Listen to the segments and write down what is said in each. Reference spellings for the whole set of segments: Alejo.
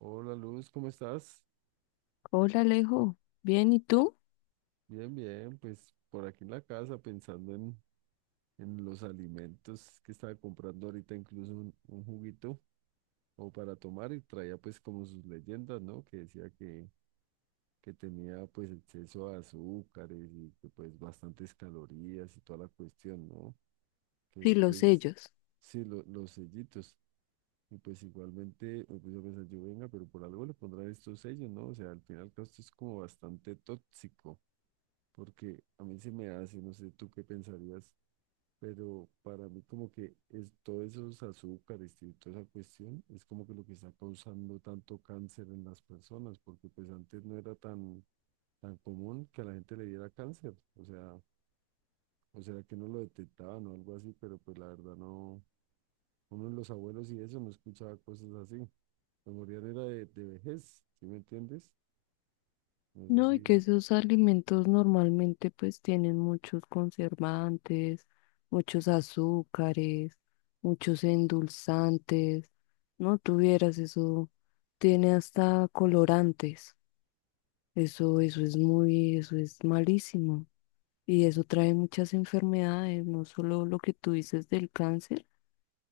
Hola Luz, ¿cómo estás? Hola Alejo, bien, ¿y tú? Bien, bien, pues por aquí en la casa pensando en los alimentos que estaba comprando ahorita, incluso un juguito o para tomar y traía pues como sus leyendas, ¿no? Que tenía pues exceso de azúcares y que pues bastantes calorías y toda la cuestión, ¿no? Que Sí, los después, sellos. sí, los sellitos. Y pues igualmente me puse a pensar, yo venga, pero por algo le pondrán estos sellos, ¿no? O sea, al final esto es como bastante tóxico porque a mí se me hace, no sé tú qué pensarías, pero para mí como que es, todos esos azúcares y toda esa cuestión es como que lo que está causando tanto cáncer en las personas, porque pues antes no era tan, tan común que a la gente le diera cáncer, o sea que no lo detectaban o algo así, pero pues la verdad no, uno de los abuelos y eso no escuchaba cosas así, lo morían era de vejez, ¿sí me entiendes? No sé No, y si, que esos alimentos normalmente pues tienen muchos conservantes, muchos azúcares, muchos endulzantes. No tuvieras eso, tiene hasta colorantes. Eso es malísimo. Y eso trae muchas enfermedades, no solo lo que tú dices del cáncer,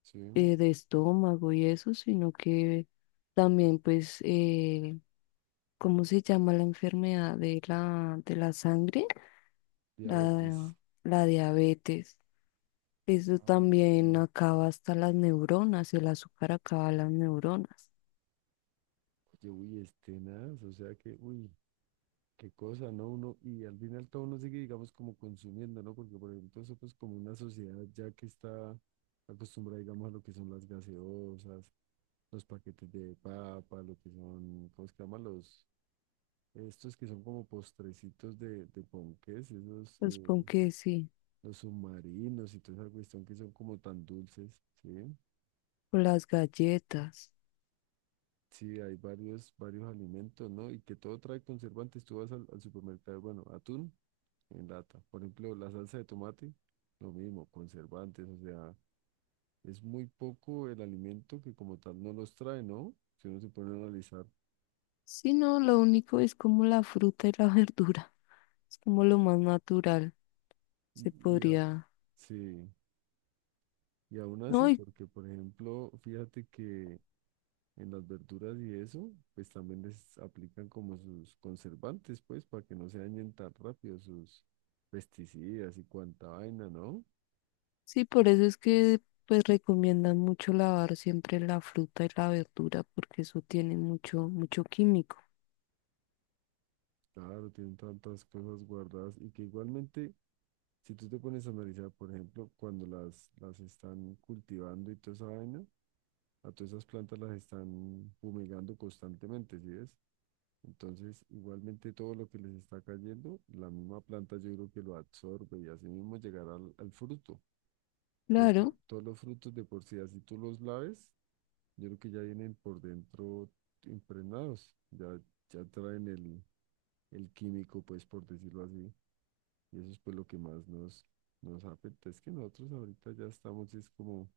sí, de estómago y eso, sino que también pues, ¿cómo se llama la enfermedad de la sangre? La, diabetes. la diabetes. Eso Ah, ok. también acaba hasta las neuronas, el azúcar acaba las neuronas. Oye, uy, es tenaz, o sea que, uy, qué cosa, ¿no? Uno, y al final todo uno sigue, digamos, como consumiendo, ¿no? Porque, por ejemplo, eso pues como una sociedad ya que está acostumbrada, digamos, a lo que son las gaseosas, los paquetes de papa, lo que son, ¿cómo se llama? Los, estos que son como postrecitos de ponqués, esos, Pues pon que sí, los submarinos y toda esa cuestión que son como tan dulces, ¿sí? o las galletas. Sí, hay varios, varios alimentos, ¿no? Y que todo trae conservantes. Tú vas al supermercado, bueno, atún en lata. Por ejemplo, la salsa de tomate, lo mismo, conservantes, o sea, es muy poco el alimento que como tal no los trae, ¿no? Si uno se pone a analizar. Si no, lo único es como la fruta y la verdura. Es como lo más natural. Se Y, y a- podría. sí, y aún No. así, porque por ejemplo, fíjate que en las verduras y eso, pues también les aplican como sus conservantes, pues, para que no se dañen tan rápido sus pesticidas y cuanta vaina, ¿no? Sí, por eso es que pues recomiendan mucho lavar siempre la fruta y la verdura porque eso tiene mucho mucho químico. Claro, tienen tantas cosas guardadas y que igualmente si tú te pones a analizar, por ejemplo, cuando las están cultivando y toda esa vaina, a todas esas plantas las están fumigando constantemente, ¿sí ves? Entonces, igualmente todo lo que les está cayendo, la misma planta yo creo que lo absorbe y así mismo llegará al fruto. Entonces, Claro, todos los frutos de por sí, así tú los laves, yo creo que ya vienen por dentro impregnados, ya, ya traen el químico, pues por decirlo así. Y eso es pues lo que más nos afecta. Es que nosotros ahorita ya estamos, es como,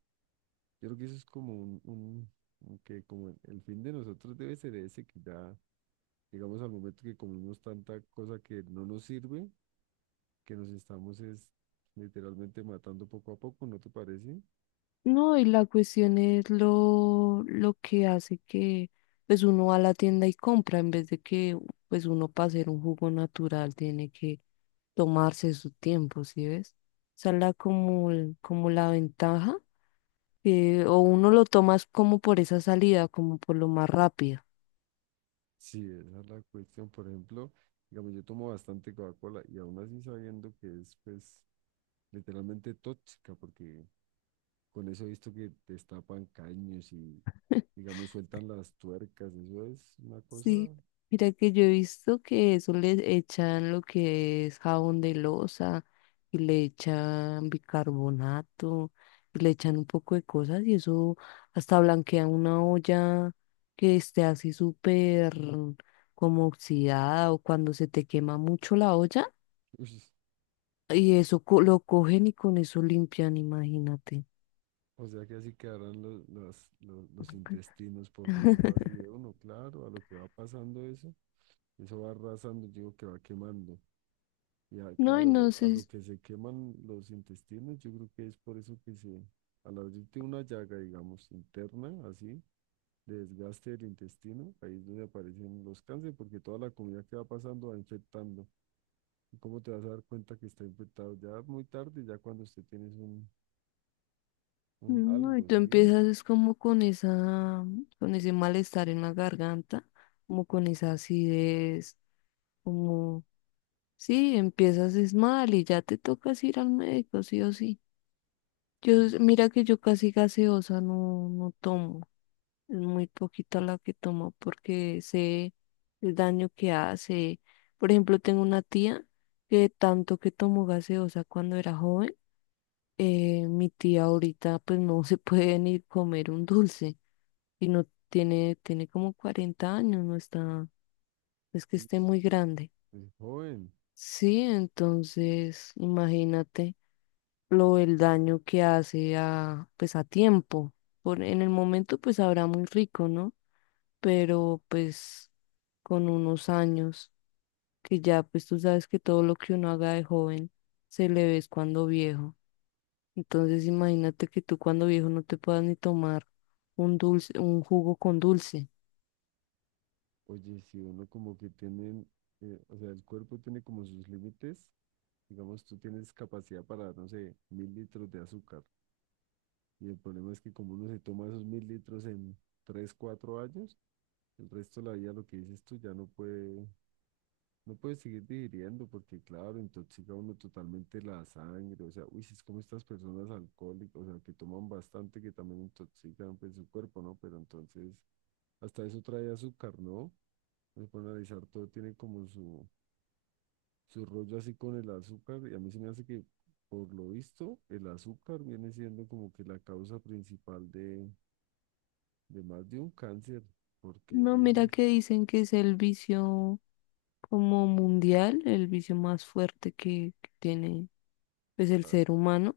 yo creo que eso es como un que como el fin de nosotros debe ser ese, que ya llegamos al momento que comemos tanta cosa que no nos sirve, que nos estamos es literalmente matando poco a poco, ¿no te parece? no, y la cuestión es lo que hace que pues uno va a la tienda y compra en vez de que pues uno para hacer un jugo natural tiene que tomarse su tiempo, ¿sí ves? Esa es la como, como la ventaja, que o uno lo tomas como por esa salida, como por lo más rápido. Sí, esa es la cuestión. Por ejemplo, digamos, yo tomo bastante Coca-Cola y aún así sabiendo que es pues literalmente tóxica, porque con eso he visto que destapan caños y, digamos, sueltan las tuercas. Eso es una cosa. Sí, mira que yo he visto que eso le echan lo que es jabón de loza y le echan bicarbonato y le echan un poco de cosas y eso hasta blanquea una olla que esté así súper como oxidada o cuando se te quema mucho la olla Uy, y eso lo cogen y con eso limpian, imagínate. o sea que así quedarán los, los intestinos, por decirlo así, de uno. Claro, a lo que va pasando eso, eso va arrasando, yo digo que va quemando. No, y Claro, no a sé. lo que se queman los intestinos, yo creo que es por eso que se, al abrirte una llaga, digamos, interna, así, de desgaste del intestino, ahí es donde aparecen los cánceres, porque toda la comida que va pasando va infectando. ¿Cómo te vas a dar cuenta que está infectado? Ya muy tarde, ya cuando usted tiene un No, y algo, tú ¿sí? empiezas es como con esa, con ese malestar en la garganta, como con esa acidez, como, sí, empiezas es mal y ya te tocas ir al médico, sí o sí. Yo, mira que yo casi gaseosa no, no tomo, es muy poquita la que tomo porque sé el daño que hace. Por ejemplo, tengo una tía que tanto que tomó gaseosa cuando era joven. Mi tía ahorita pues no se puede ni comer un dulce. Y no tiene, tiene como 40 años, no está, es que esté Es, muy grande. es joven. Sí, entonces imagínate lo el daño que hace a, pues a tiempo. Por, en el momento pues habrá muy rico, ¿no? Pero pues con unos años, que ya pues tú sabes que todo lo que uno haga de joven se le ve es cuando viejo. Entonces imagínate que tú cuando viejo no te puedas ni tomar un dulce, un jugo con dulce. Oye, si uno como que tiene, o sea, el cuerpo tiene como sus límites, digamos, tú tienes capacidad para, no sé, mil litros de azúcar. Y el problema es que como uno se toma esos mil litros en tres, cuatro años, el resto de la vida, lo que dices tú, ya no puede. No puedes seguir digiriendo porque, claro, intoxica uno totalmente la sangre. O sea, uy, si es como estas personas alcohólicas, o sea, que toman bastante, que también intoxican pues, su cuerpo, ¿no? Pero entonces, hasta eso trae azúcar, ¿no? Pues, para analizar todo, tiene como su rollo así con el azúcar. Y a mí se me hace que, por lo visto, el azúcar viene siendo como que la causa principal de más de un cáncer. Porque, No, mira uy, que dicen que es el vicio como mundial, el vicio más fuerte que tiene pues el ah, ser humano,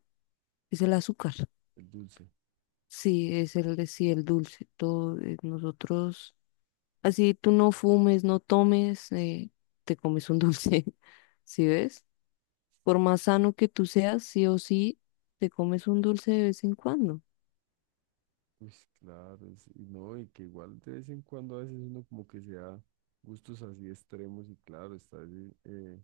es el azúcar. el dulce. Sí, es el de sí, el dulce. Todo, nosotros, así tú no fumes, no tomes, te comes un dulce, ¿sí ves? Por más sano que tú seas, sí o sí, te comes un dulce de vez en cuando. Pues claro, y no, y que igual de vez en cuando a veces uno como que se da gustos así extremos y claro, está así,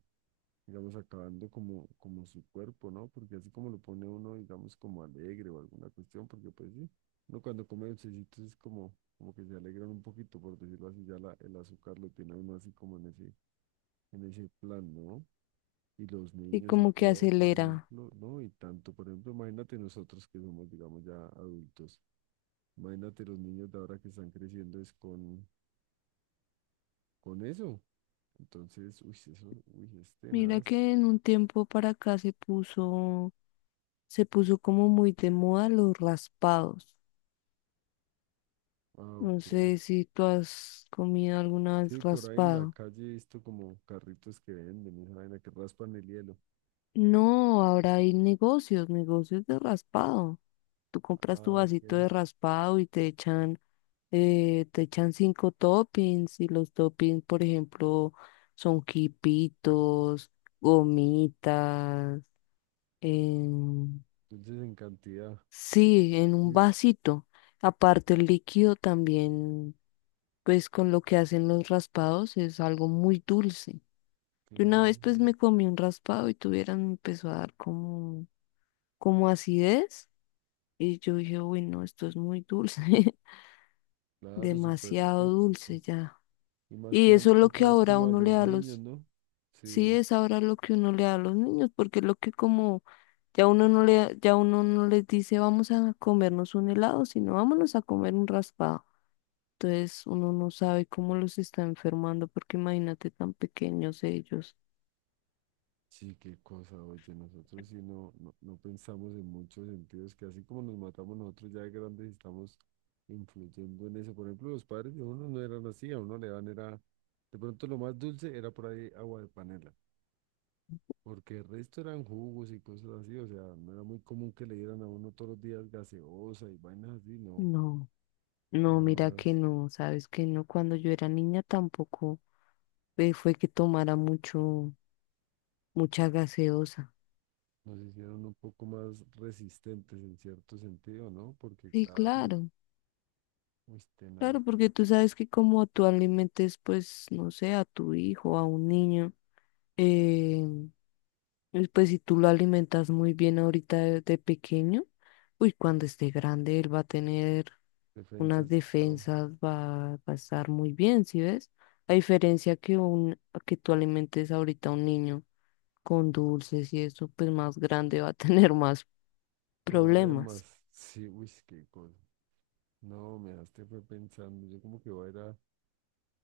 digamos, acabando como su cuerpo, ¿no? Porque así como lo pone uno, digamos, como alegre o alguna cuestión, porque pues sí, uno cuando come dulcecitos es como que se alegran un poquito, por decirlo así, ya la, el azúcar lo tiene uno así como en ese plan, ¿no? Y los Y niños y como que todo, por acelera. ejemplo, ¿no? Y tanto, por ejemplo, imagínate nosotros que somos, digamos, ya adultos. Imagínate los niños de ahora que están creciendo es con eso. Entonces, uy, eso, uy, es Mira tenaz. que en un tiempo para acá se puso como muy de moda los raspados. Ah, No ok. sé si tú has comido alguna vez Sí, por ahí en la raspado. calle he visto como carritos que venden, esa vaina que raspan el hielo. No, ahora hay negocios, negocios de raspado. Tú compras tu Ah, ok. vasito de raspado y te echan cinco toppings y los toppings, por ejemplo, son quipitos, gomitas, em, Entonces, en cantidad. sí, en un Uy, vasito. Aparte, el líquido también, pues con lo que hacen los raspados, es algo muy dulce. Yo una vez claro, pues me comí un raspado y tuvieran me empezó a dar como, como acidez. Y yo dije, uy, no, esto es muy dulce, claro, súper demasiado tóxico. dulce ya. Y más que Y eso es lo que enfocados ahora como a uno le los da a niños, los. ¿no? Sí, Sí. es ahora lo que uno le da a los niños, porque lo que como ya uno no le, ya uno no les dice vamos a comernos un helado, sino vámonos a comer un raspado. Entonces uno no sabe cómo los está enfermando, porque imagínate tan pequeños ellos. Sí, qué cosa, oye, nosotros sí no, no, no pensamos en muchos sentidos, que así como nos matamos nosotros ya de grandes estamos influyendo en eso. Por ejemplo, los padres de uno no eran así, a uno le dan era, de pronto lo más dulce era por ahí agua de panela, porque el resto eran jugos y cosas así, o sea, no era muy común que le dieran a uno todos los días gaseosa y vainas así, no, No, no, era mira que más, no, sabes que no, cuando yo era niña tampoco fue que tomara mucho, mucha gaseosa. nos hicieron un poco más resistentes en cierto sentido, ¿no? Porque Sí, claro, claro, uy, tenaz, claro, porque tú sabes que como tú alimentes, pues, no sé, a tu hijo, a un niño. eh, Y pues si tú lo alimentas muy bien ahorita de pequeño, uy, cuando esté grande él va a tener unas defensas y todo. defensas, va a estar muy bien, ¿sí ves? A diferencia que un, que tú alimentes ahorita a un niño con dulces y eso, pues más grande va a tener más problemas. Problemas. Sí, uy, qué cosa. No, me dejaste fue pensando. Yo como que voy a ir a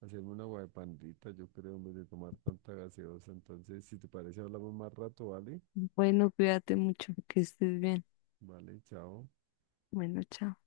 hacerme una agua de pandita, yo creo, en vez de tomar tanta gaseosa. Entonces, si te parece, hablamos más rato, ¿vale? Bueno, cuídate mucho, que estés bien. Vale, chao. Bueno, chao.